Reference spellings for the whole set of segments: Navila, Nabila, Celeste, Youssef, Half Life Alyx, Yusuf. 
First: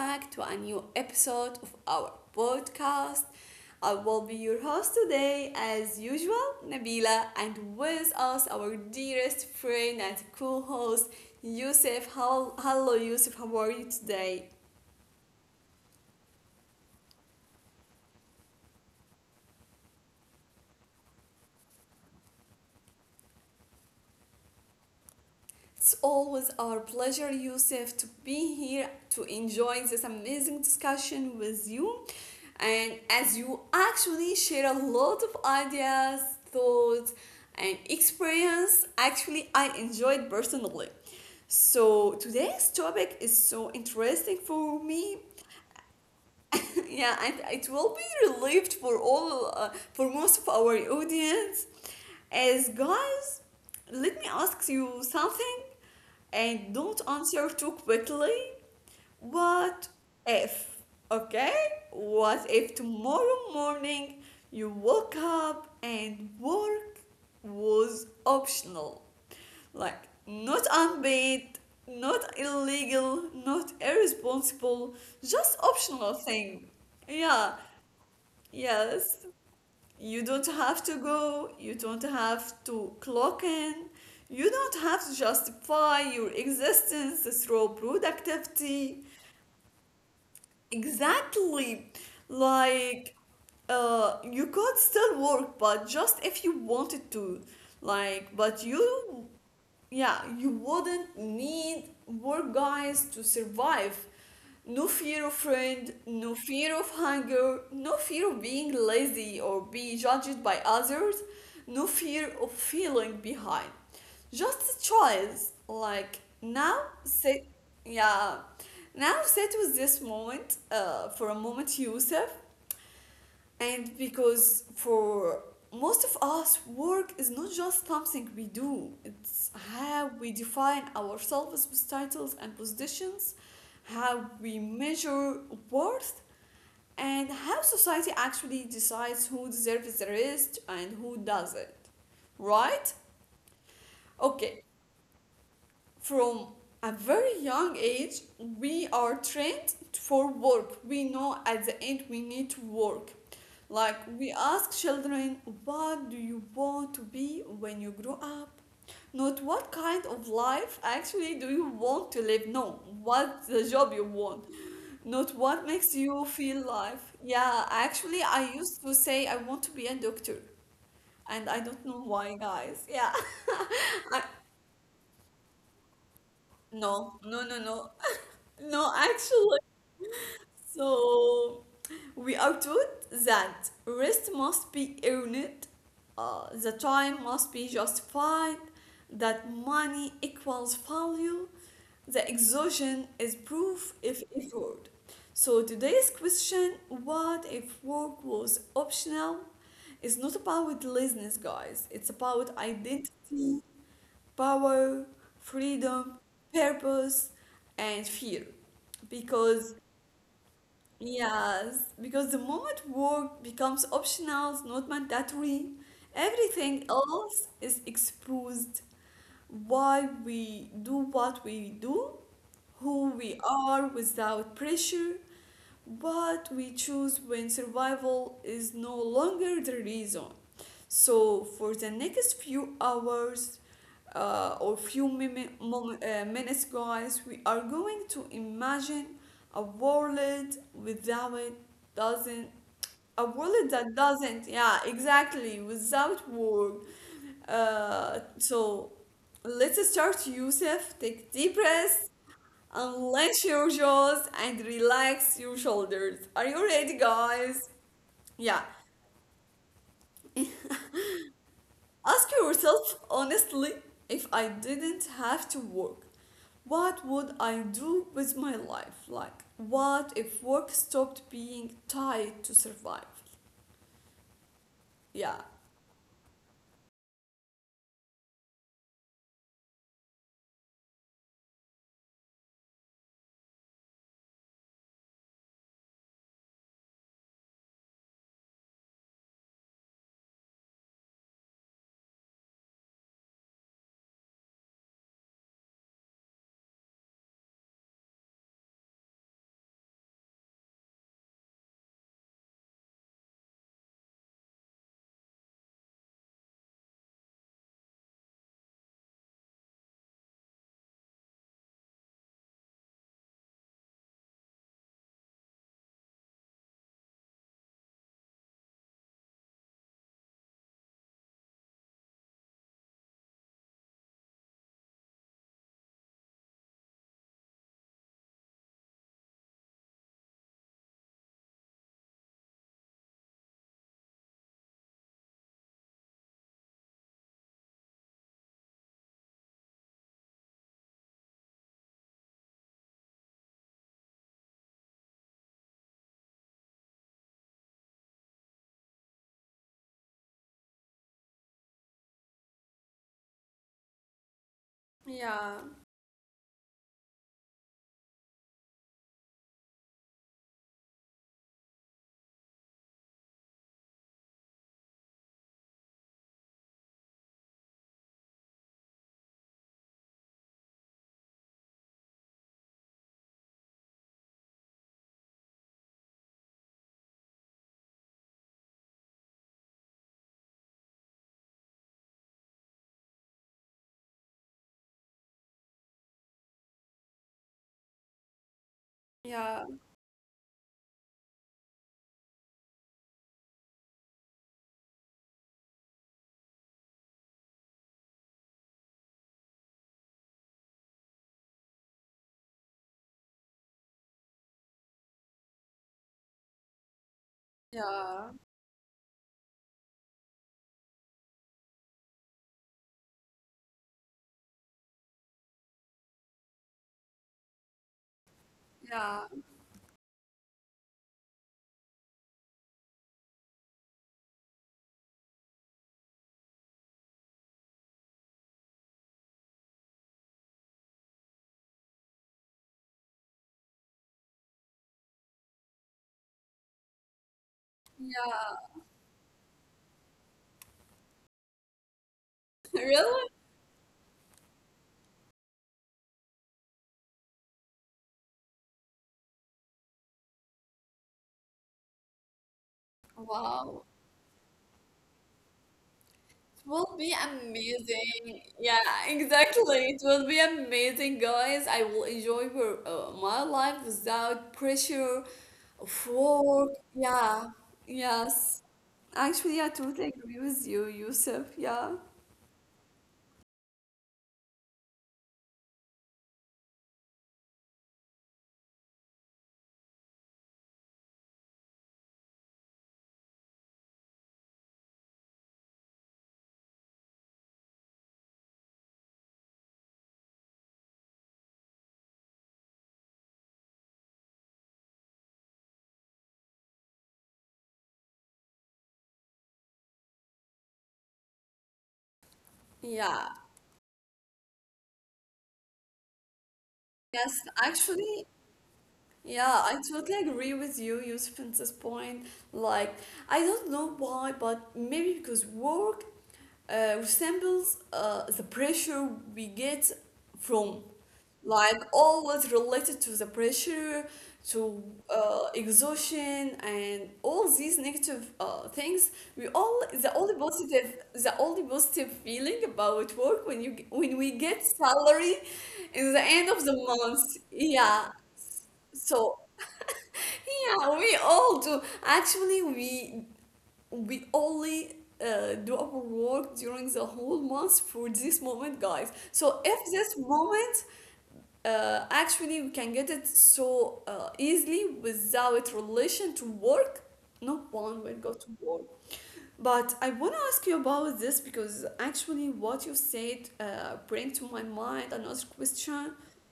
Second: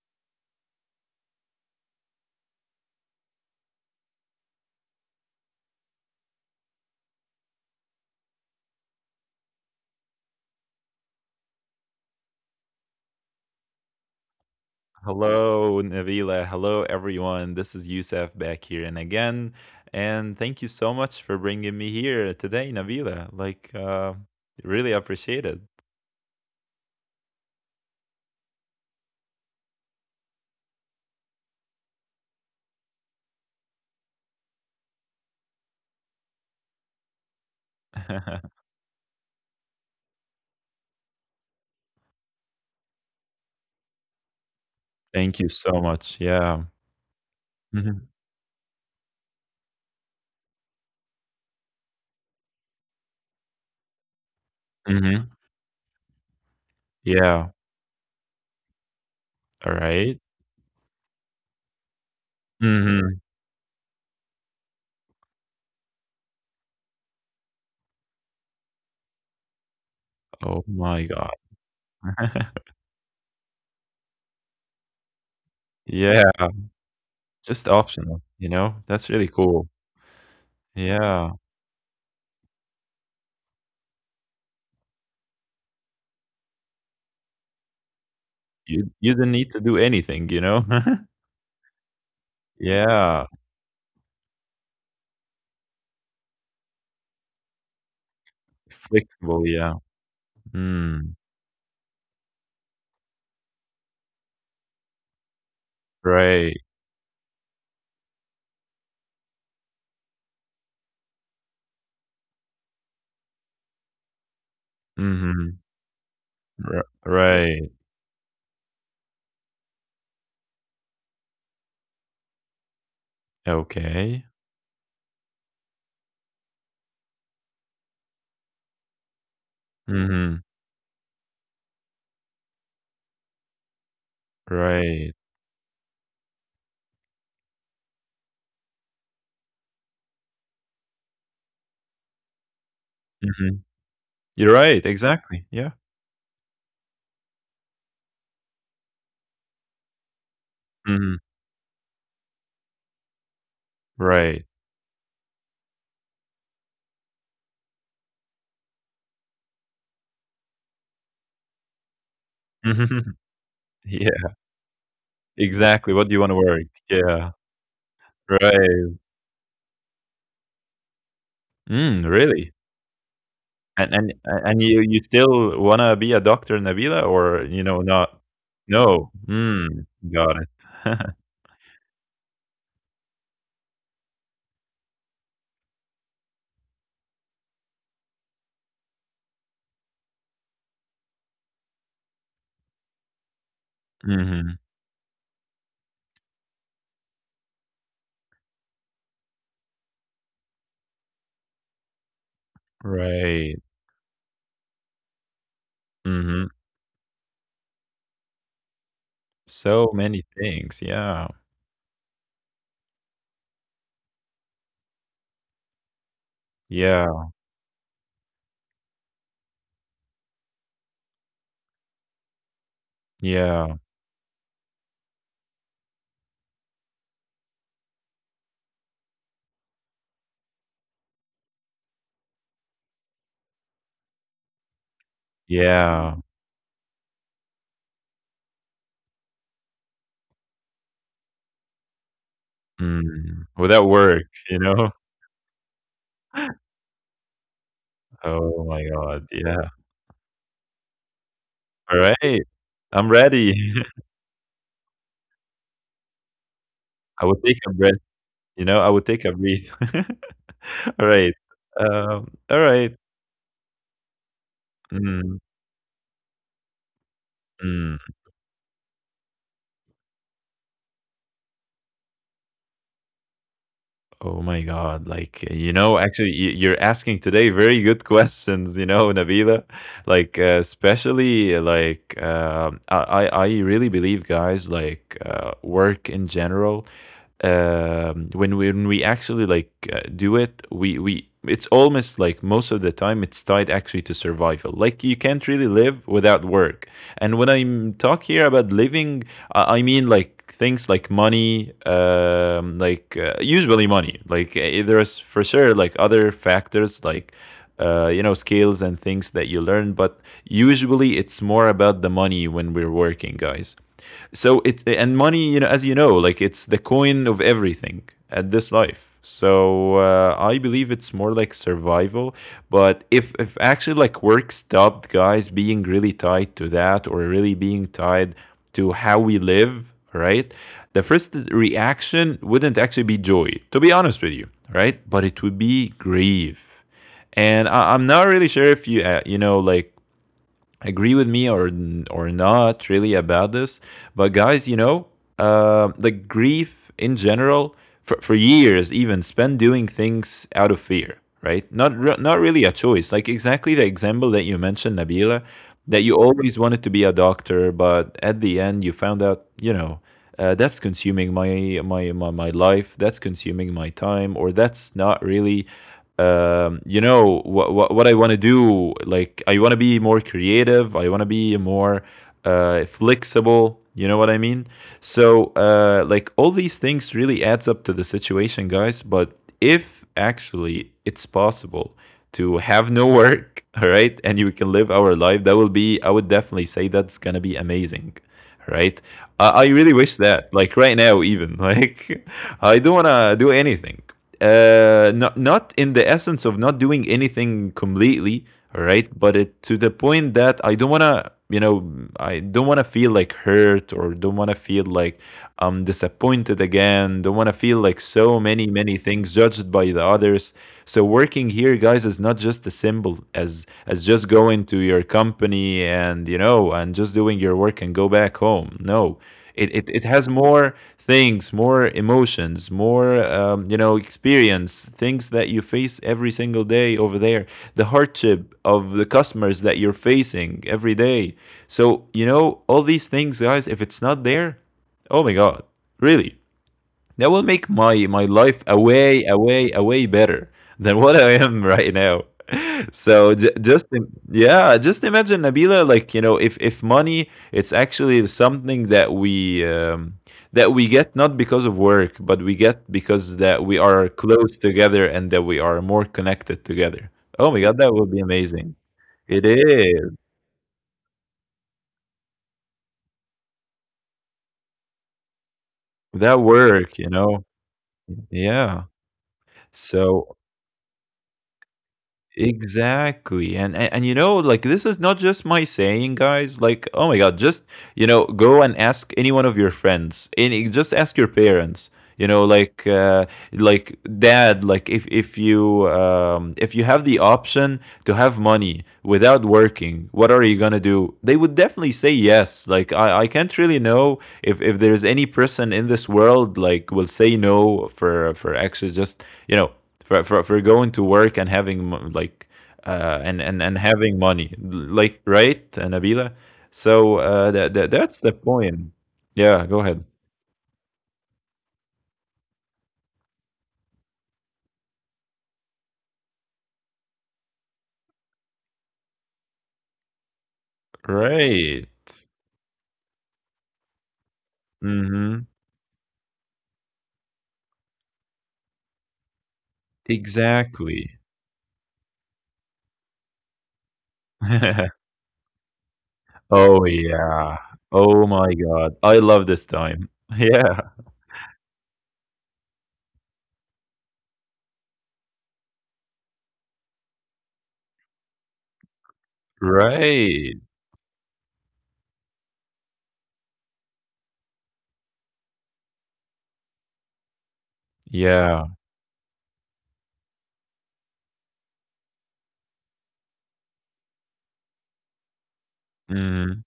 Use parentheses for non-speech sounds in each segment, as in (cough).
back to a new episode of our podcast. I will be your host today, as usual, Nabila, and with us, our dearest friend and co host, Yusuf. Hello, Yusuf, how are you today? Hello, Navila. Hello, everyone. This is Youssef back here and again. And thank you so much for bringing me here today, Navila. Really appreciate it. It's always our pleasure, Yusuf, to be here to enjoy this amazing discussion with you. And as you actually share a lot of ideas, thoughts, and (laughs) experience, actually, I enjoyed personally. So today's topic is so interesting for me. Thank you so much. Yeah. (laughs) Yeah, and it will Hmm. be relieved for most of our audience. As guys, let me ask you Hmm. something, and don't Yeah. answer too quickly. All What right. if, okay? What if Mm-hmm. tomorrow morning you woke up and work was optional? Like, Oh not my God. unpaid, not (laughs) illegal, not irresponsible, just optional Yeah. thing. Yeah, Just optional, you know? That's really yes. cool. You don't have to Yeah. go, you don't have to clock in, you don't have to justify your existence through You productivity. didn't need to do anything, (laughs) Exactly. Yeah. Like, you could still work, but just if you wanted to. Like, but Flexible, you yeah. Yeah, you Mm. wouldn't need more guys to survive. No fear of friend, Right. no fear of hunger, no fear of being lazy or be judged by others, no fear of feeling behind, just a Mm-hmm. choice like R now. Sit Right. Yeah, now sit with this moment for a moment, Yusuf. And Okay. because For most of us, work is not just something we do, it's how Mhm. we define ourselves with titles and positions, how we Right. measure worth, and how society actually decides who deserves the rest and who doesn't. Right? Mhm. You're Okay, right, exactly, yeah. from a very young age, we are trained for work. We Mhm. know at the end we need to work. Like, we Right. ask children, what do you want to be when you grow up? Not what kind of life actually do you want to live? No, Mhm. (laughs) what the job you Yeah, want, not what exactly, what do makes you wanna you work? feel Yeah, life. Yeah, actually, I right. used to say I want to be a doctor, and I Mm, don't know really? why, guys. Yeah. And and (laughs) I, and you still wanna be a doctor, Nabila, or, no, you no, know, no, not? no. No. No, Mm, actually, got it. (laughs) so we are taught that rest must be earned, the time must be justified, that money equals value, the exhaustion is proof if Mhm. effort. So today's question, what if work was optional, is not about laziness, guys. It's about Right. identity, power, freedom, Mhm. purpose, and fear, because So many things, yeah. yes, because the moment work becomes optional, not mandatory, everything Yeah, else is exposed. Why we do what we do, who we yeah, are without pressure, what we choose when survival is no longer the reason. So for the next few hours or few yeah. Minutes, guys, we are going to imagine a world without doesn't Mm. a Without world that work, you doesn't, know? yeah, exactly, without work. Uh, Oh my so god, yeah. let's start, Yusuf. Take deep breaths. Alright, I'm ready. Unleash your (laughs) jaws and relax your shoulders. Are you ready, I would take a guys? breath, you know, Yeah. I would take a breath. (laughs) (laughs) Alright, Ask alright. yourself honestly, if I didn't Mm, have to work, what would I mm. do with my life? Like, what if work stopped being tied to survival? Oh my god, like, Yeah. you know, actually, you're asking today very good (laughs) questions, you know, Nabila. Like, uh, especially, uh, like, um, I I really believe, guys, work in general when when we actually do it, we it's almost like most of the time it's tied actually to survival. Like you can't really live without work. And when I talk here about living, I mean like things like money, usually money. There's for sure like other factors like you know, skills and things that you learn, but usually it's more about the money when we're working, guys. So it and money, you know, as you know, like, it's the coin of everything at this life. So I believe it's more like survival. But if actually like work stopped, guys, being really tied to that, or really being tied to how we live, right? The first reaction wouldn't actually be joy, to be honest with you, right? But it would be grief. And I'm not really sure if you you know like agree with me or not really about this, but guys, you know, like grief in general for years even spent doing things out of fear, right? Not really a choice. Like exactly the example that you mentioned, Nabila, Yeah. that you always wanted to be a doctor, but at the end you found out, that's consuming my life, that's consuming my time, or that's not really you know what I want to do. Like I want to be more creative, I want to be more flexible, you know what I mean? So like all these things really adds up to the situation, guys. But if actually it's possible to have no work, (laughs) all right, and you can live our life, that will be, I would definitely say that's gonna be amazing, right? I Yeah. really wish that, like right now, even like (laughs) I don't wanna do anything. Not in the essence of not doing anything completely, all right? But it to the point that I don't wanna, you know, I don't wanna feel like hurt, or don't wanna feel like I'm disappointed again. Don't wanna feel like so Yeah. many many things judged by the others. So working marketing here, guys, is not just a symbol, as just going to your company and you know and just doing your work and go back home. No, Yeah. It has more things, more emotions, more you know, experience, things that you face every single day over there, the hardship of the customers that you're facing every day. So you know all these things, guys. If it's not there, oh my god, really? That will make my my life a Yeah. way a way a way better than what I am right now. (laughs) (laughs) So Really? Yeah, just imagine, Nabila, like you know, if money, it's actually something that we get not because of work, but we get because that we Wow. are close together and that we are more connected together. Will be Oh my God, that would be amazing. amazing. Yeah, It exactly. is It will be amazing, guys. I will enjoy your, my life without pressure of that work. work, you know. Yeah, yes. Yeah. Actually, I totally So agree with you, Yusuf. Yeah. exactly. And, and you know, like this is not just my saying, guys. Like, oh my god, just you know, go and ask any one of your friends. Any, just ask your parents. You know, like dad, like if you have the option to have money without working, what are you gonna do? They would definitely say yes. Like I can't really know if there's any person in this world like will say no for for actually just you know for for going to work and having Yeah. And having money, like right, Nabila. So Yes, that's actually, the point. yeah, Yeah, I go ahead. totally agree with you, Yusuf, in this point. Like, I don't know why, but maybe because work resembles the pressure we get from, Right. like, always related to the pressure, to Mm-hmm. Exhaustion, and all these negative things. We all, the only positive, Exactly. Feeling about work, when you when we get (laughs) salary in the end of Oh the month. yeah. Oh Yeah, my God. I love so, this (laughs) time. (laughs) Yeah. yeah, we all do. Actually, we only do our work during the whole month for this moment, guys. So if this Right. moment, actually, we can get it so easily without relation to work, no one will go to Yeah. work. But I want to ask you about this, because actually, what you said bring to my mind another question: Mm.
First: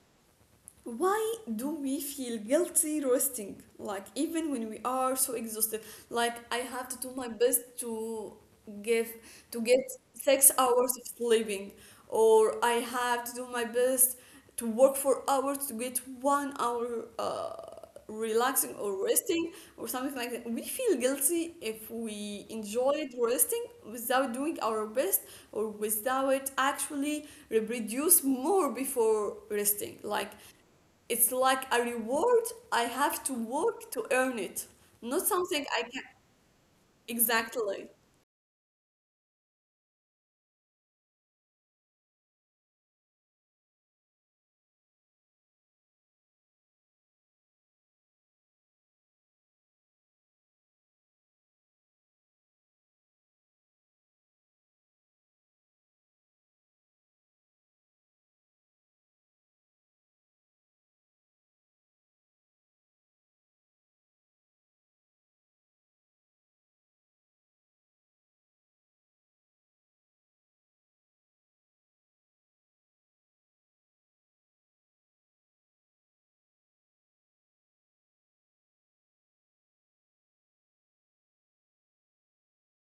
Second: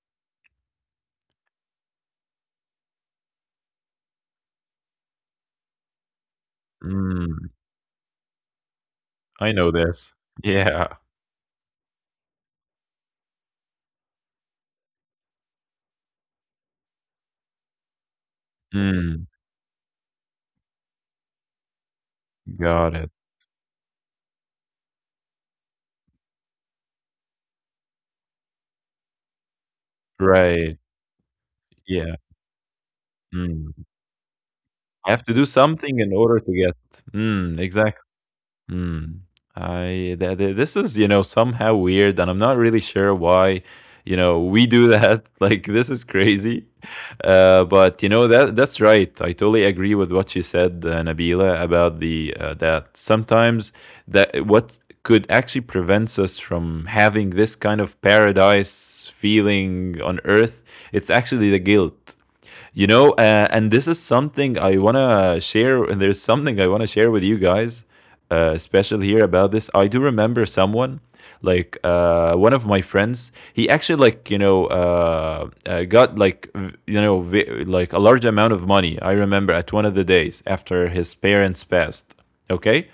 why do we feel guilty resting, like even when we are so exhausted? Like, I have to do my Mm. best to give I know to get this. six Yeah. hours of sleeping, or I have to do my best to work for hours to get one hour relaxing or Mm. resting or something like that. We feel guilty if we Got it. enjoyed resting without doing our best, or without actually reproduce more before resting. Like, Right. it's like a Yeah. reward. I have to Mm. work to earn it, You have not to do something I something can. in order to get. Mm, Exactly. exactly. Mm. I th th this is, you know, somehow weird, and I'm not really sure why, you know, we do that. (laughs) Like, this is crazy. But you know that that's right. I totally agree with what you said, Nabila, about the that sometimes that what could actually prevents us from having this kind of paradise feeling on earth. It's actually the guilt, you know, and this is something I want to share. And there's something I want to share with you guys, special here about this. I do remember someone, one of my friends. He actually, like, you know, got like, like a large amount of money. I remember at one of the days after his parents passed. Okay.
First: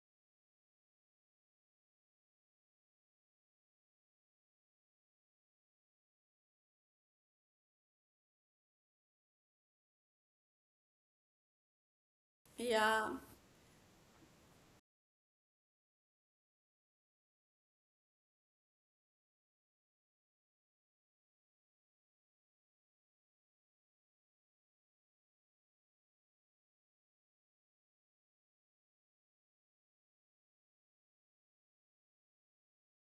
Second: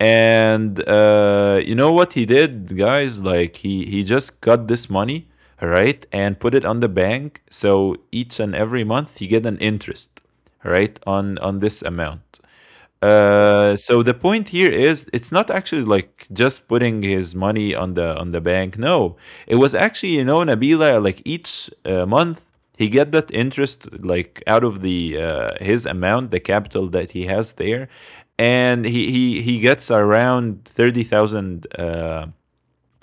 And you know what he did, guys? Like, he just got this money, right? And put it on the bank. So each and every month you get an interest, right, on this amount. Yeah. So the point here is it's not actually like just putting his money on the bank. No, it was actually, you know, Nabila, like each month he get that interest like out of the his amount, the capital that he has there, and he gets around 30,000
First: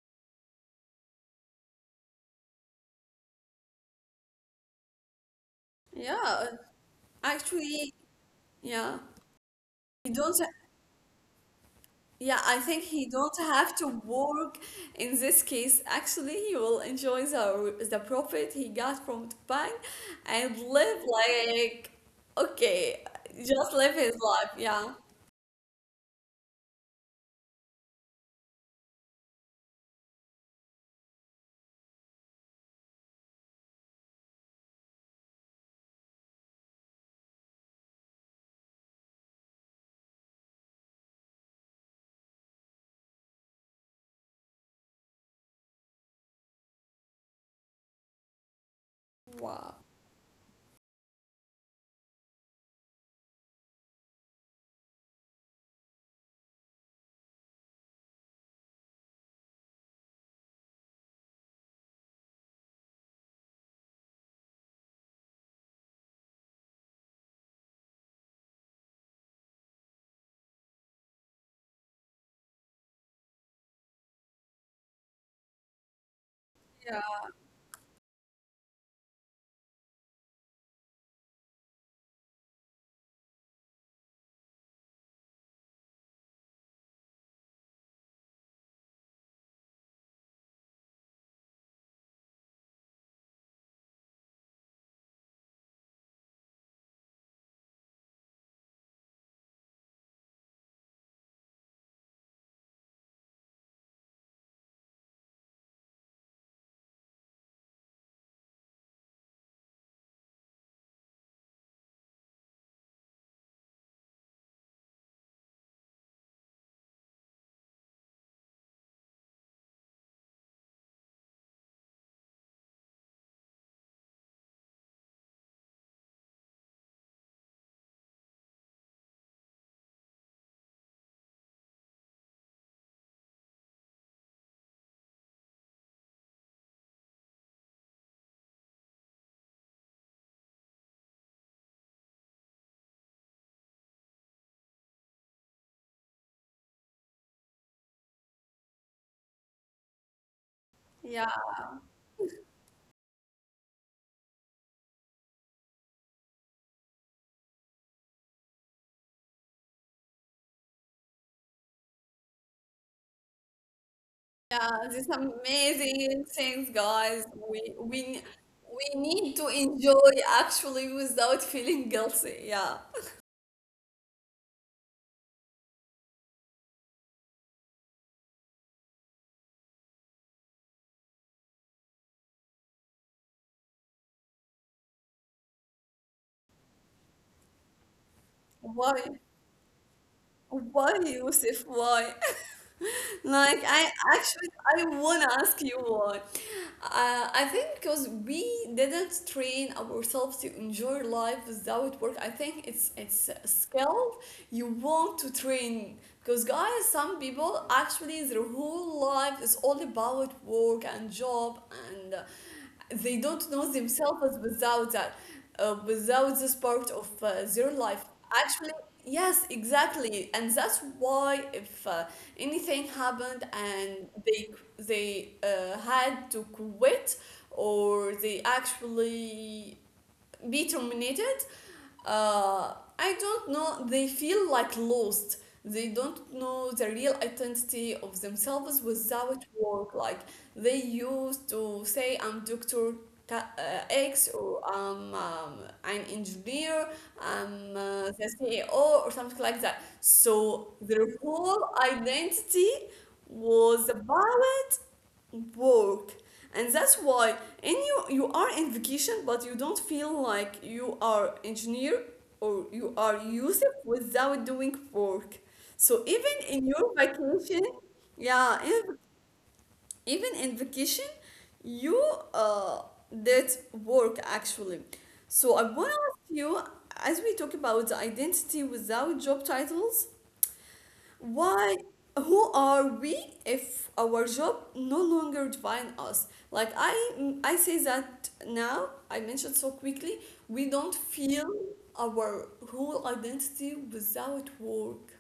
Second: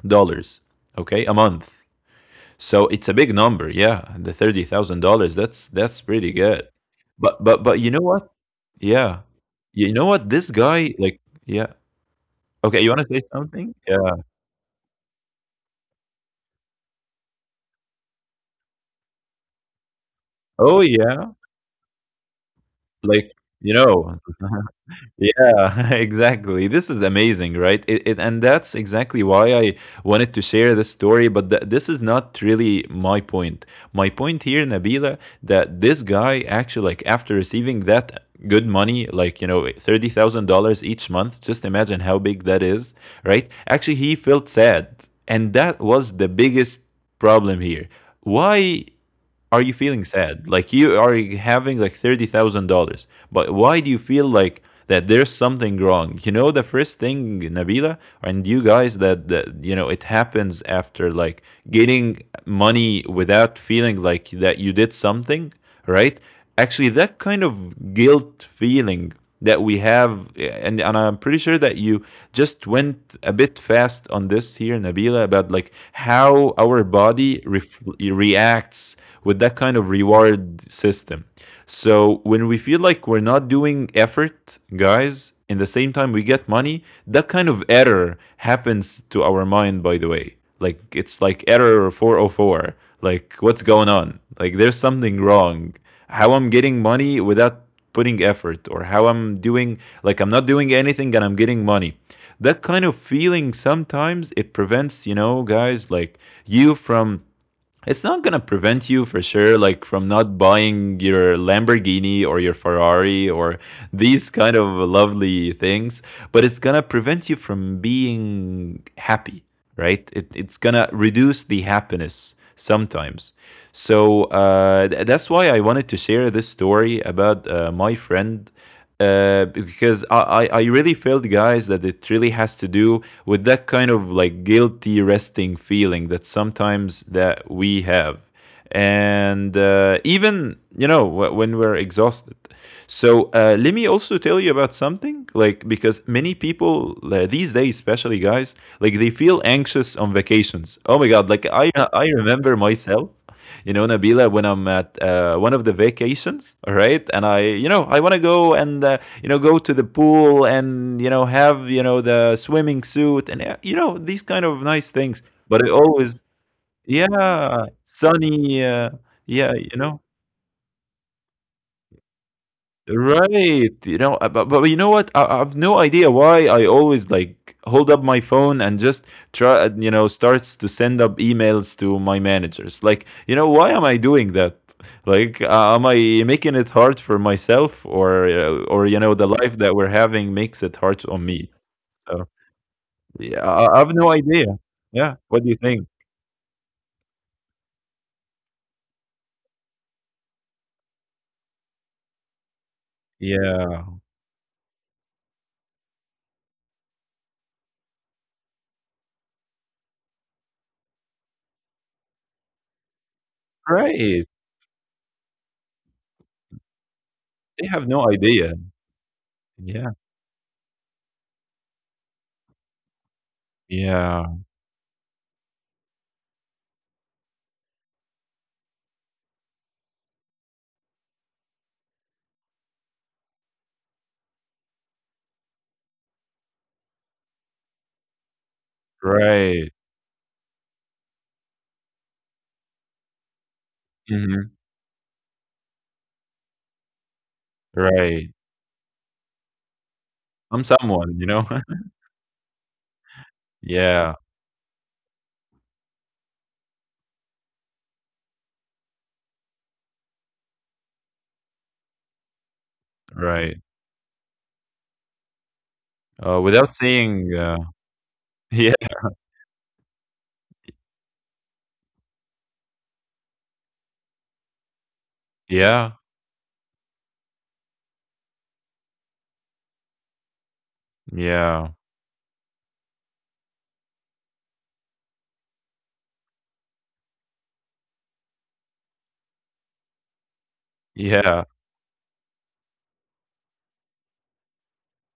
dollars, okay, a month. So it's a big number, yeah. The $30,000, that's pretty Yeah. good. But Actually, you know what? yeah. Yeah. You know He what? don't. This guy, like, yeah. Yeah, I think Okay, you he wanna say don't have something? to Yeah. work in this case. Actually, he will enjoy the profit he got from Dubai and Oh live yeah. like, okay, Like, just you live his know. (laughs) life. Yeah. Yeah, (laughs) exactly. This is amazing, right? It And that's exactly why I wanted to share this story. But this is not really my point. My point here, Nabila, that this guy actually, like, after receiving that good money, like you know, $30,000 each month. Just imagine how big that is, right? Actually, he felt sad, and that was the biggest problem here. Why are you Wow. feeling sad? Like you are having like $30,000, but why do you feel like that? There's something wrong. You know, the first thing, Nabila, and you guys, that you know, it happens after like getting money without feeling like that you did something right. Actually, that kind of guilt feeling that we have, and I'm pretty sure that you just went a bit fast on this here, Nabila, about like how our Yeah. body reacts with that kind of reward system. So when we feel like we're not doing effort, guys, in the same time we get money, that kind of error happens to our mind, by the way, like it's like error 404, like what's going on, like there's something wrong. How I'm getting money without putting effort, or how I'm doing, like I'm not doing anything and I'm getting money. That kind of feeling, sometimes it prevents, you know, guys, like you from, it's not gonna prevent you for sure like from not buying your Lamborghini or your Ferrari or these kind of lovely things, but it's gonna prevent you from being happy, right? It's gonna reduce the happiness sometimes. So that's why I wanted to share this story about my friend, because I really felt, guys, that it really has to do with that kind of like guilty resting feeling that sometimes that we have, and even you know when we're exhausted. So let me also tell you about something, like because many people these days, especially guys, like they feel anxious on vacations. Oh my God! Yeah. Like I remember myself, you know, Nabila, when I'm at one of the vacations, all right, and I, you know, I want to go and, you know, go to the pool and, you know, have, you know, the swimming suit and, you know, these kind of Yeah, nice these things, but it always. amazing things, guys. Yeah, We we sunny, we need to yeah, you know. enjoy actually without feeling guilty. Yeah. Right, you know, but you know what? I've no idea why I always like hold up my phone and just try, you know, starts to send up emails to my managers. Like, you know, why am I doing that? Like, am I making it hard for myself, or or Why? you know, the life that we're having makes it Why, hard on me? Yusuf? Why? So (laughs) yeah, Like, I, I I've no idea. actually I Yeah, wanna what do you ask you think? why. I think because we didn't train ourselves to enjoy life without work. I think it's a Yeah, skill you want to train, because guys, some people actually their whole life is all about work and job, and they don't know right. themselves without that, without this part of their They have life. no idea. Actually, yes, Yeah, exactly, and that's why if anything happened and yeah, they had to quit, or they actually be terminated, uh, I don't know, they feel like lost. They don't know the real identity of themselves without right, work. Like, they used to say I'm doctor X, hmm, or I'm an engineer, I'm the right. CEO or something like that. I'm So their someone, you know? whole (laughs) identity was Yeah, about work, and that's why in you you are in vacation, but you don't feel like you are engineer or you are right. Yusuf without doing work. So even Uh, in without your saying, vacation, (laughs) yeah, yeah, even in vacation you uh, did work actually. So I want yeah, to ask you, as we talk about the identity without job titles, yeah, why? Who are we if our job no longer define us? Like, I say that now. I mentioned so quickly. We don't yeah, feel our whole identity without work.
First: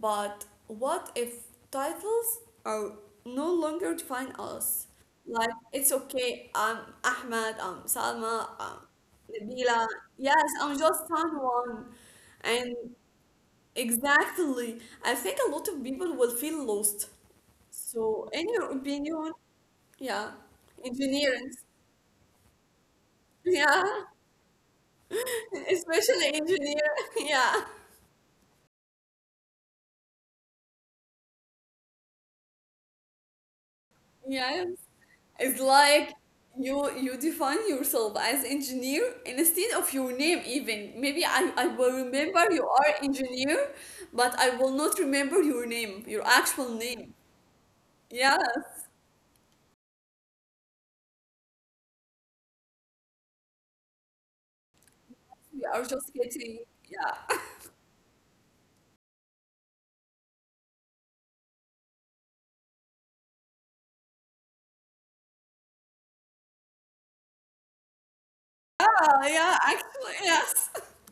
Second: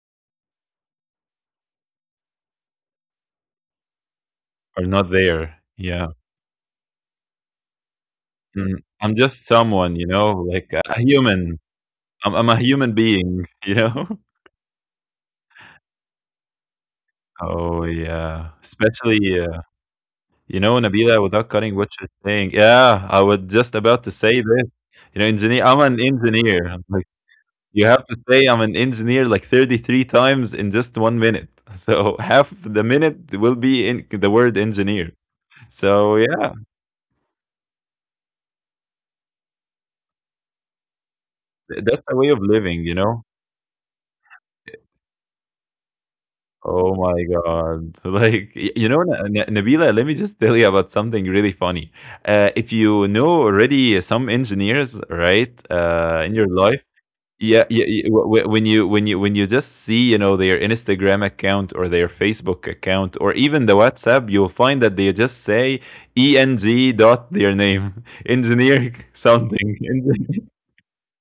But what if titles are no longer define or us? not Like, there. it's Yeah. okay. I'm Ahmed. I'm Salma. Mm, I'm I'm just Nabila. someone, you know, Yes, like I'm a just human. someone, I'm a and human being, (laughs) you know? exactly. I think a lot of people will feel lost. Oh, So, in yeah. your opinion, Especially, yeah, you know, Nabila, without engineering, cutting what you're saying. Yeah, I was just yeah, about to say this. You know, engineer, I'm (laughs) an especially engineer. engineer, (laughs) yeah, You have to say I'm an engineer like 33 times in just 1 minute. (laughs) So half the minute will be in the word yes, engineer. it's So like yeah, you define yourself as engineer instead of your name even. Maybe I I that's will a way of remember living, you you are know? engineer, but I will not remember your name, your actual Oh my name. God. (laughs) Like, you Yes, know, Nabila, let me just tell you about something really funny. If you know already some engineers, right, we are just in your getting, life, yeah, yeah, yeah, yeah. When you just see, you know, their Instagram account or their Facebook account or even the WhatsApp, you'll find that they just say ENG dot their name, (laughs) engineer ah, yeah, something. actually, yes. (laughs)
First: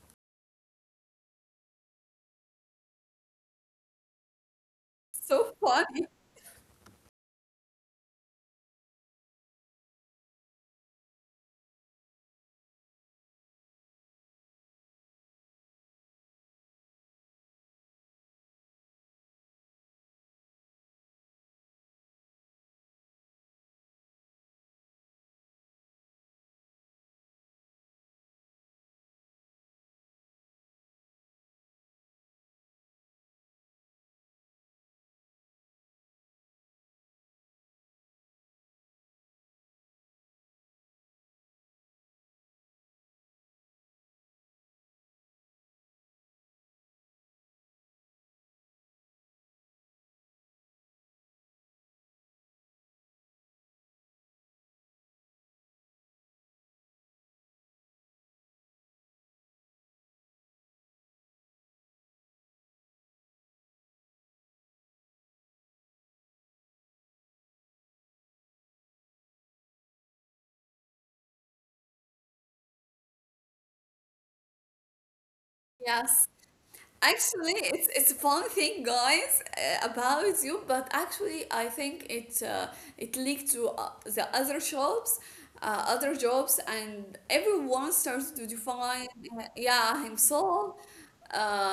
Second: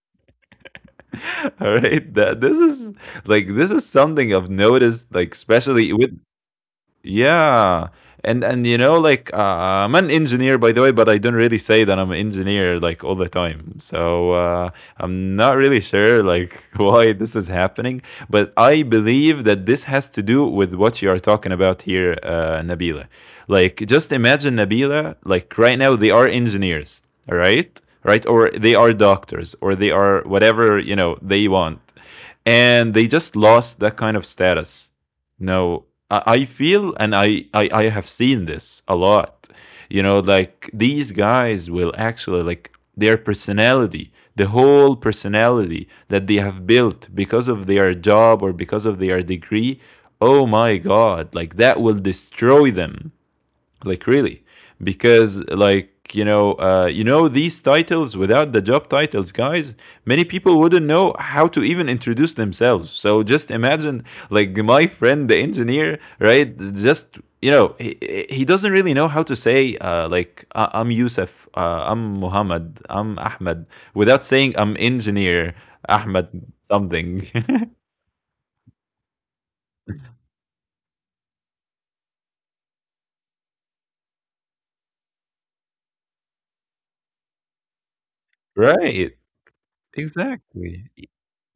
(laughs) All right, that this is like this is something I've noticed, like So especially funny. with yeah. And you know, like I'm an engineer by the way, but I don't really say that I'm an engineer like all the time. So I'm not really sure like (laughs) why this is happening, but I believe that this has to do with what you are talking about here, Nabila. Like just imagine, Nabila, like right now they are engineers, all right? Right? Or they are doctors, or they are whatever you know they want, and they just lost that kind of status, no, I feel and I have seen this a lot. You know, like these guys will actually like their personality, the whole personality that they have built because of their job or because of their degree. Oh my god, like that will destroy them, like really, because like, you know, you know, these titles without the job titles, guys, many people wouldn't know how to even introduce themselves, so just imagine, like my friend the engineer, right, just, you know, he doesn't really know how to say, like I'm Yusuf, I'm Muhammad, I'm Ahmed, without saying I'm engineer Yes. Ahmed something. Actually, (laughs) it's a fun thing, guys, about you. But actually, I think it leaked to the other shops, other jobs, and everyone starts to define, Right, yeah, himself. exactly.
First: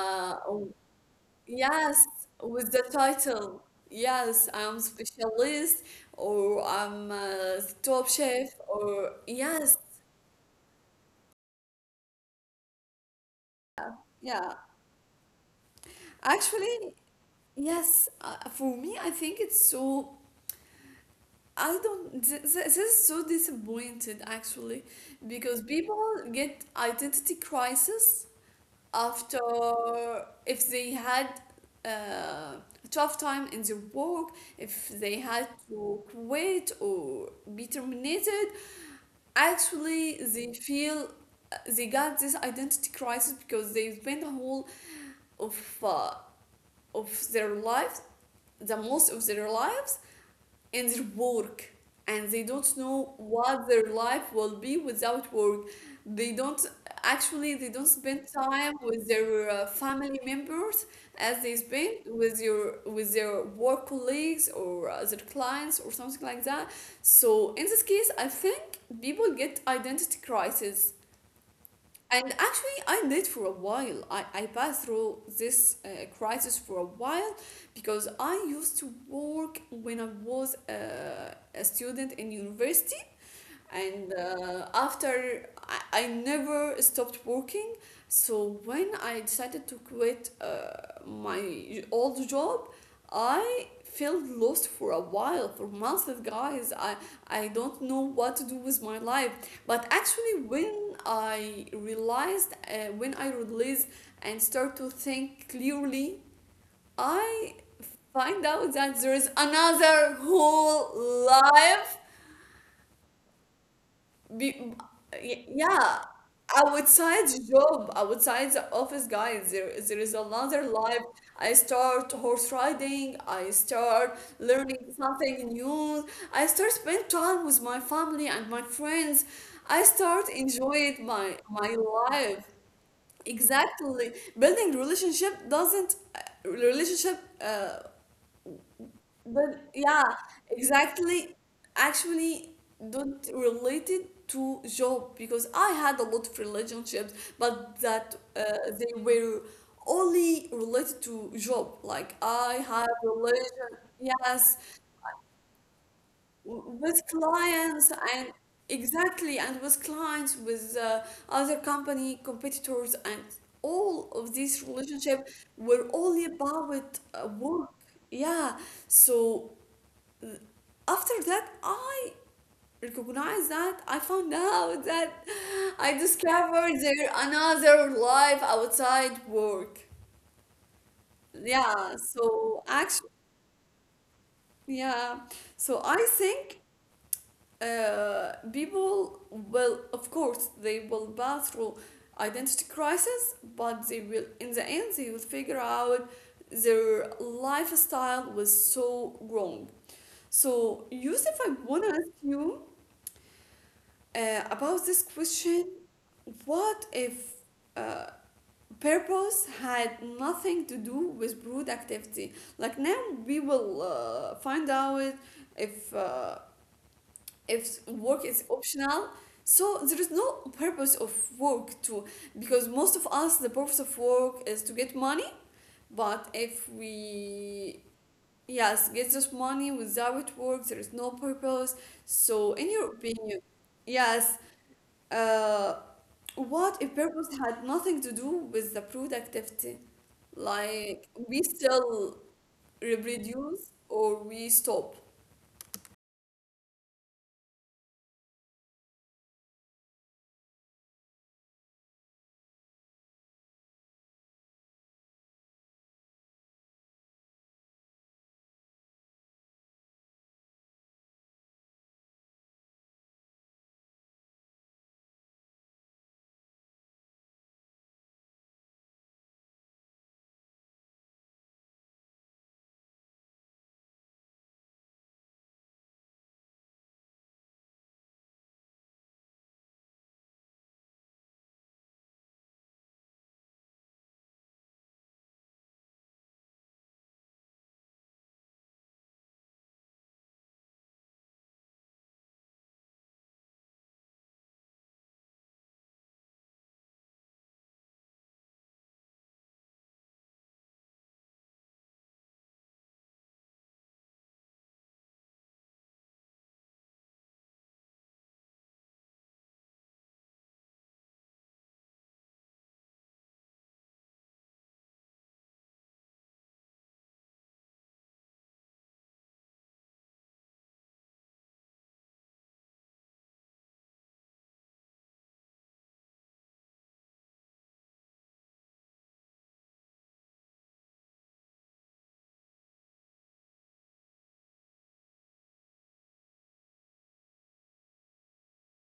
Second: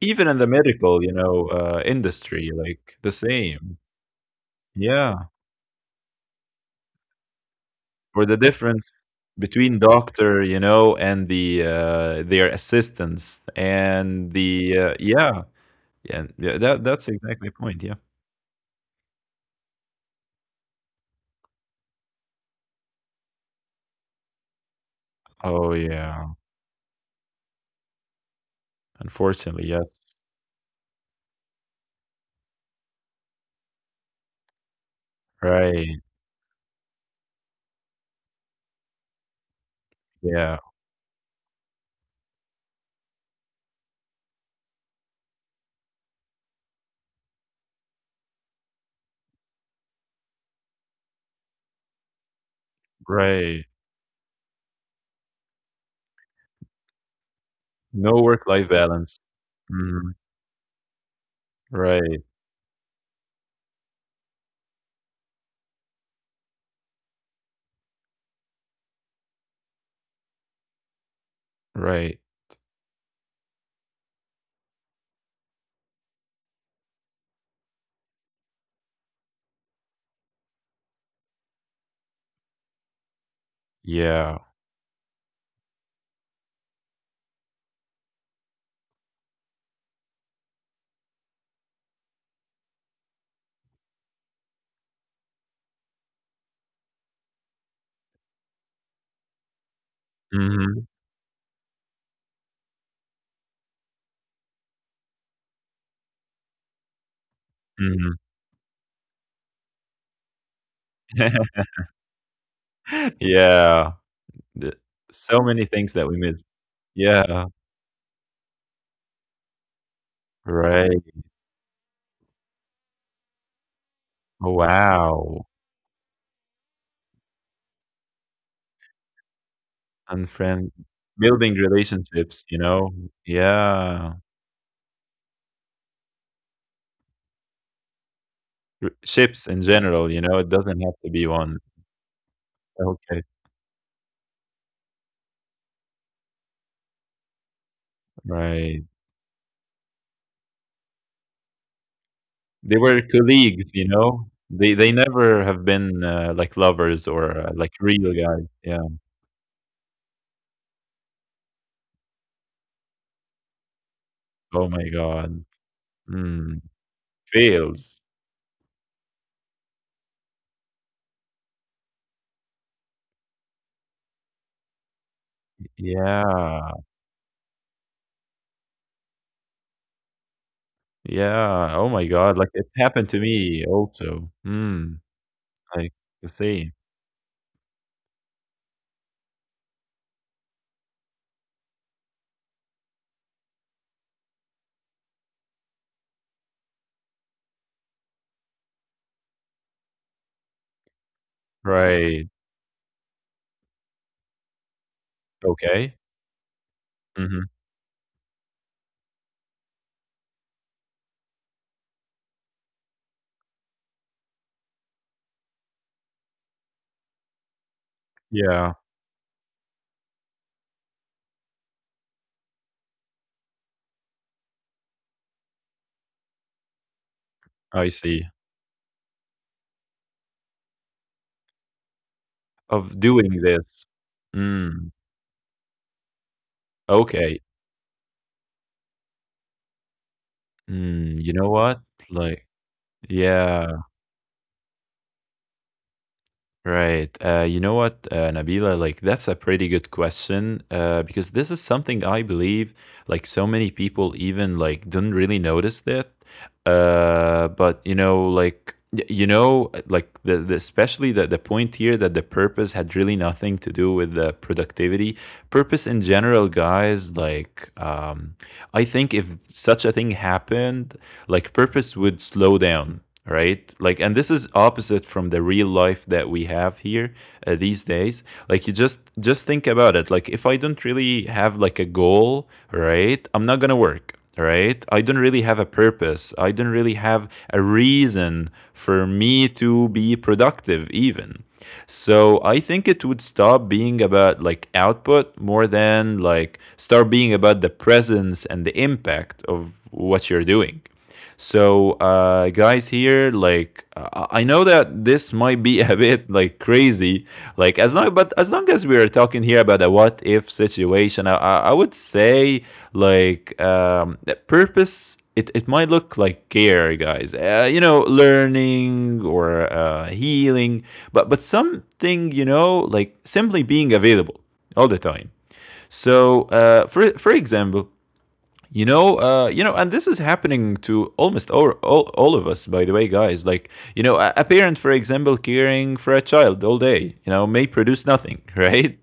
Even in the Oh, medical, you know, yes, industry, with the like the title. same. Yes, I'm Yeah, specialist, or I'm the top for the chef, difference or between yes, doctor, you know, and the their assistants and yeah. the yeah, yeah, yeah, that Actually, that's exactly the point. Yeah. yes, for me, I think it's so. I don't. This is so disappointed actually, because Oh people yeah. get identity crisis after, Unfortunately, yes. if they had uh, a tough time in their work, if they had Right. to quit or be terminated. Actually, Yeah. they feel they got this identity crisis because they spent a whole of uh, of their lives, the most of their lives, and their work, and they don't know Right. what their life will be without work. They don't, actually, they don't No spend work-life time with balance. their family Mhm. members as they spend Right. with your with their work colleagues or their clients or something like that. So in this case, I think people get identity crisis. Right. And actually, I did for a while. I passed through this crisis for a while, because I used to work when I was a student in university, and Yeah. After I never stopped working. So when I decided to quit my old job, I felt lost for a while, for months. Like, guys, I don't know what to do with my life. But actually, Hmm. When I released and start to think clearly, I Hmm. find out that there is another whole (laughs) life. Yeah. The- be- so many things that we yeah, missed. Yeah. outside job, outside the office, guys, there is another Right. life. I start horse riding, I start Oh, learning wow. something new, I start spend time with my family and my friends. I And start friend, enjoying my building my relationships, you life. know? Yeah. Exactly. Building relationship doesn't relationship R ships in But general, you yeah, know, it doesn't have to be exactly. one. Actually, Okay. don't relate it to job, because I had a lot of relationships, but that Right. they were only related to job. Like, They I were had colleagues, you relation, know? yes, They never have been, like lovers with or, like clients, real and guys. Yeah. exactly, and with clients with other company competitors, and all of Oh these my god. relationships were only Mm. about work. Fails. Yeah, so after that, I recognized that I found out that I Yeah. discovered there another life outside work. Yeah. Oh my Yeah, god. Like it so happened to actually, me also. Mm. yeah, Like so the I same. think people will of course they will pass through identity crisis, but they will in the end they will figure out their lifestyle was so wrong. So Yusuf, I want to ask Right. you about this question, Okay. what if Mhm. uh, purpose had nothing to do with brood activity? Like now, we will find out if uh, if work is Yeah. optional. So there is no purpose of work too, because most of us the purpose of work is to get money. But if I we, see. yes, get this money without work, there is no purpose. So in Of your doing opinion, this. yes. Mm, Uh, what if okay. purpose had nothing to do with the productivity? Mm, Like you know we what? still Like, yeah, reproduce or we stop. right. You know what, Nabila? Like, that's a pretty good question. Because this is something I believe, like so many people even like don't really notice that. But you know, like, you know, like the especially the point here, that the purpose had really nothing to do with the productivity. Purpose in general, guys. Like, I think if such a thing happened, like purpose would slow down, right? Like, and this is opposite from the real life that we have here these days. Like, you just think about it. Like, if I don't really have like a goal, right? I'm not gonna work, right? I don't really have a purpose. I don't really have a reason for me to be productive, even. So I think it would stop being about like output more than like start being about the presence and the impact of what you're doing. So, guys, here, like, I know that this might be (laughs) a bit like crazy, but as long as we are talking here about a what if situation, I would say like that purpose. It might look like care, guys. You know, learning or healing, but something, you know, like simply being available all the time. So, for example, you know, and this is happening to almost all of us, by the way, guys. Like, you know, a parent, for example, caring for a child all day, you know, may produce nothing, (laughs) right?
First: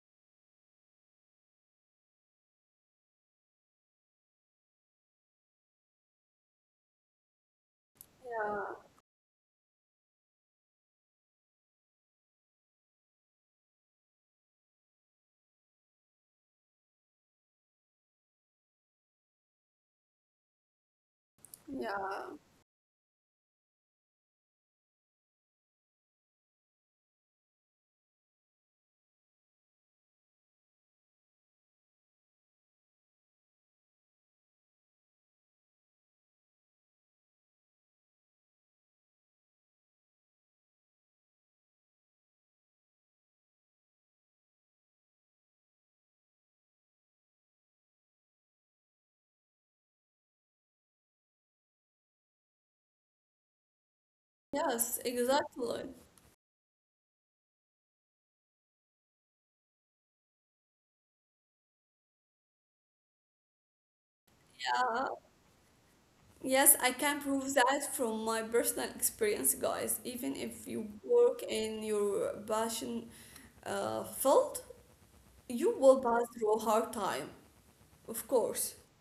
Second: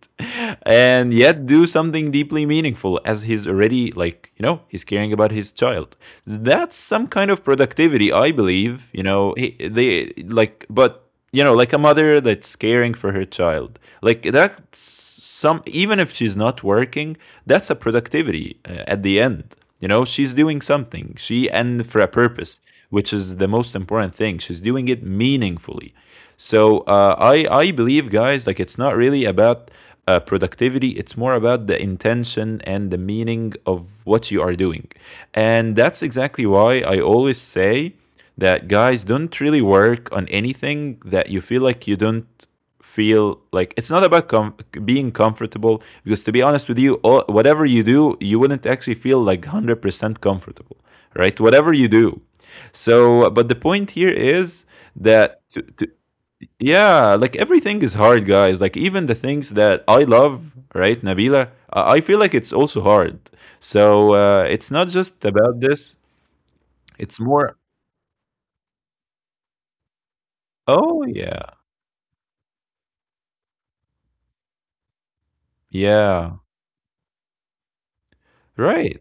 And yet do something deeply meaningful, as he's already, like, you know, he's caring about his child. That's some kind of productivity, I believe, you know, he, they, like, but you know, like a mother that's caring for her child, like that's some, even if she's not working, that's a productivity at the end. You know, she's doing something, she, and for a Yeah. purpose, which is the most important thing, she's doing it meaningfully. So I believe, guys, like it's not really about productivity, it's more about the intention and the meaning of what you are doing. And that's exactly why I always say that, guys, don't really work on anything that you feel like you don't feel like, it's not about being comfortable, because to be honest with you all, whatever you do, you wouldn't actually feel like 100% comfortable, right, whatever you do. So but the point here is Yes, that exactly. Yeah, like everything is hard, guys, like even the things that I love, right, Nabila, I feel like it's also hard. So it's not Yeah. just about this, Yes, I can it's prove more. that from my personal experience, guys. Even if you Oh work yeah. in your passion field, you will pass Yeah. through a hard time, of course. Right.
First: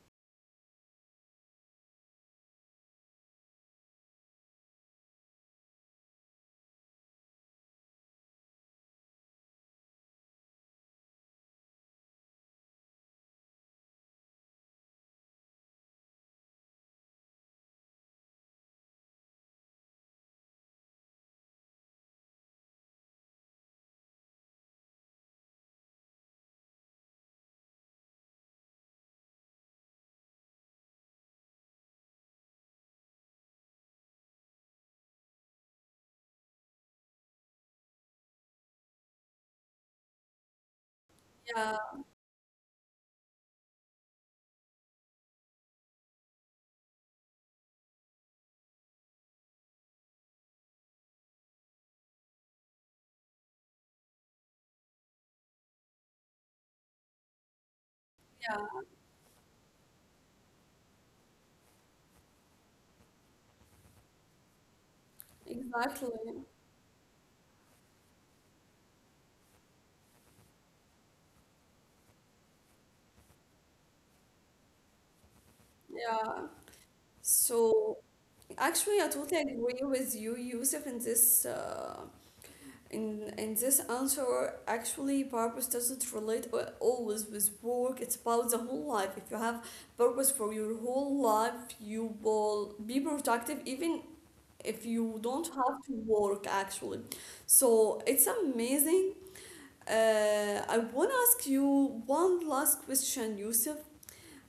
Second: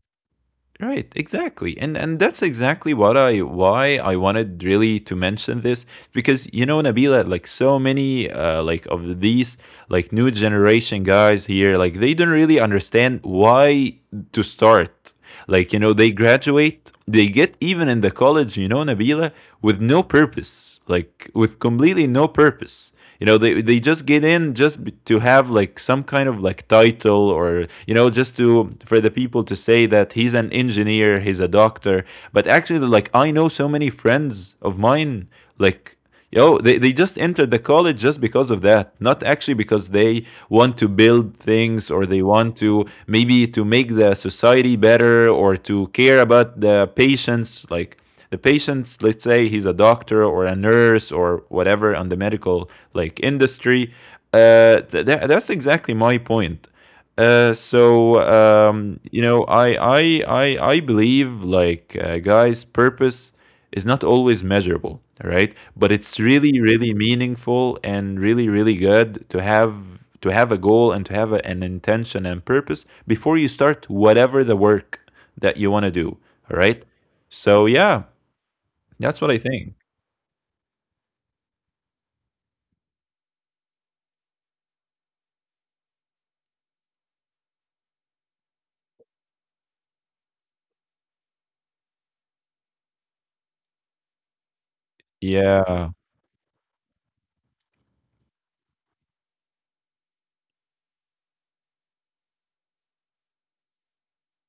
Right. Exactly. And that's exactly what I why I wanted really to mention this, because you know, Nabila, like so many like of these like new generation guys here, like they don't really understand why to start. Like, you know, they graduate, they get even in the college, you know, Nabila, with no purpose, like with completely no purpose. You know, they just get in just to have like some kind of like title or, you know, just to for the people to say that he's an engineer, he's a doctor. But actually, like, I know so many friends of mine, like, yo, they just entered the college just because of that, not actually because they want to build Yeah, things or they want to maybe to make the society better or to care about the patients. Like the patients, let's say he's a doctor or a nurse or whatever on the medical like industry. That's exactly my point. You know, I I I believe like guys, purpose is not always measurable, right? But exactly. it's really, really meaningful and really, really good to have a goal and to have a, an intention and purpose before you start whatever the work that you want to do. Yeah. All right. So So yeah, actually, I that's what I totally think. agree with you, Yusuf, in this answer. Actually, purpose doesn't relate always with work. It's about the whole life. If you have purpose for your whole life, you will be productive even if you don't have Yeah. to work, actually. So it's amazing. I want to ask you one last question, Yusuf.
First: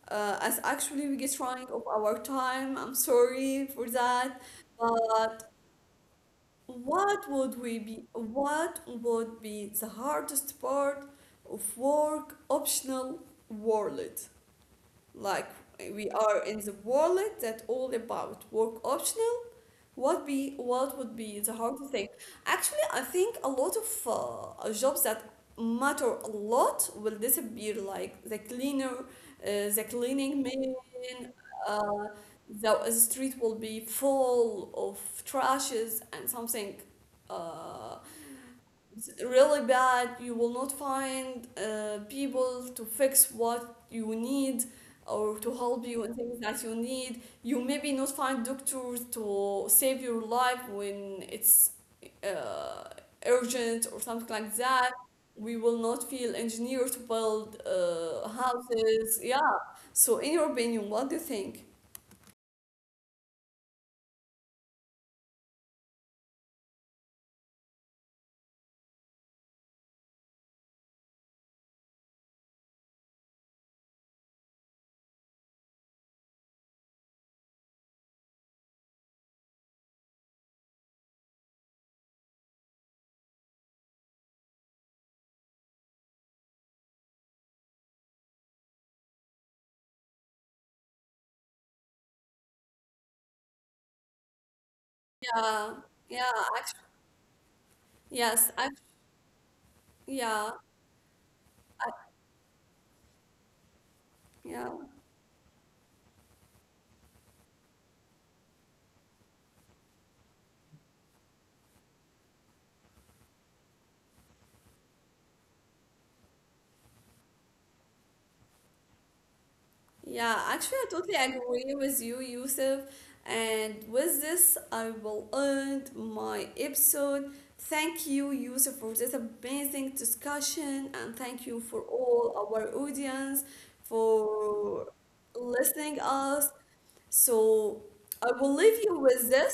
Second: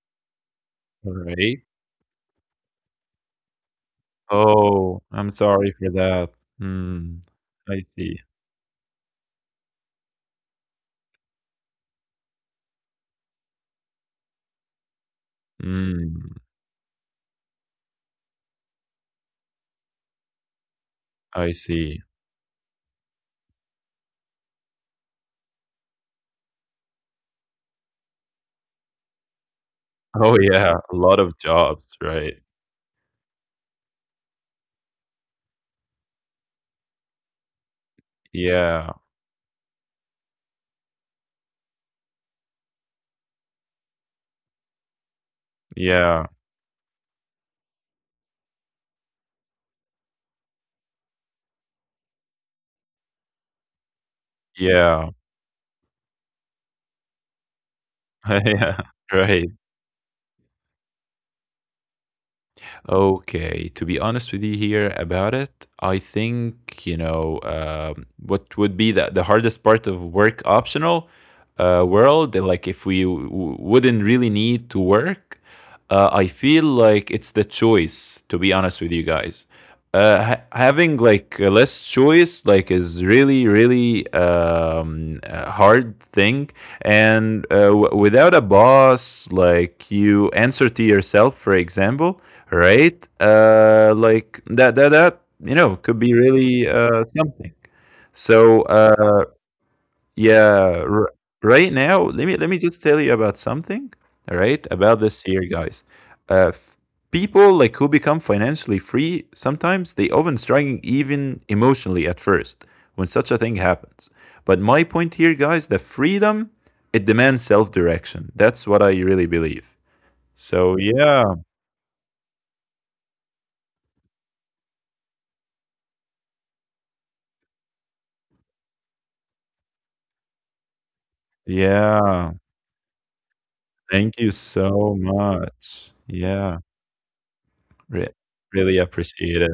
As actually All we get right. running of our time. I'm sorry for that. Oh, I'm But sorry for that. Hmm. I see. what would be the hardest part of work optional world? Like, we Hmm. are in the world that all about work optional, what would be I the hardest see. thing? Actually, I think a lot of jobs that matter a lot will disappear, like the cleaner, the Oh cleaning yeah, a lot man. of jobs, Uh, right? the street will be full of trashes and something. Uh, Yeah. Really bad, you will not find people to fix what you need or to help you in Yeah. things that you need. You maybe not find doctors to save your life when it's uh, urgent or something like that. Yeah. We will not feel engineers to build (laughs) yeah. houses, yeah. Right. So in your opinion, what do you think? Okay, to be honest with you here about it, I think, you know, what would be the hardest part of work optional world, like if we wouldn't really need to work, I feel like it's the choice, to be honest with you guys. Having like less choice like is really really a hard thing. And without a boss, like you answer to yourself, for example, right? Like that, you Yeah, know, could be yeah, really actually, something. yes, So actually, yeah, yeah, right now, let me just tell you about something, all right, yeah. about this here, guys. Uh, f- people like who become financially free sometimes they often struggling even emotionally at first when such a thing happens. But my point here, guys, the freedom, it demands self direction. That's what I really believe. Yeah, So actually, I totally yeah, agree with you, Yusuf. And with this, I will end my episode. Thank you, Yusuf, for this amazing discussion. And thank you for yeah. all our audience Thank you for so much. listening us. Yeah, So re I will really leave you with appreciate it. this.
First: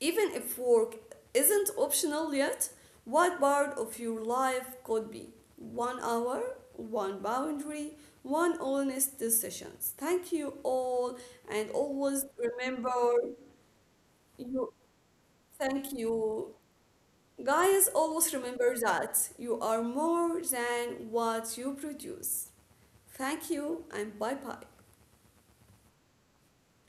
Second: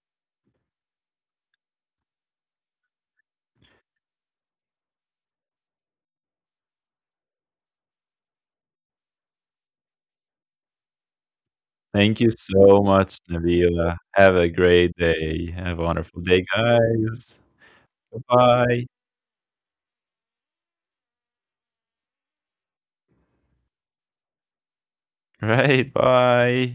Even if work isn't optional yet, what part of your life could be? One hour, one boundary, one honest decisions. Thank you all, and Thank always you so remember much, Nabila. Have a you. great day. Have a Thank wonderful day, you, guys. guys. Always remember Bye-bye. that you are more than what you produce. Thank you, and bye bye. Right, bye.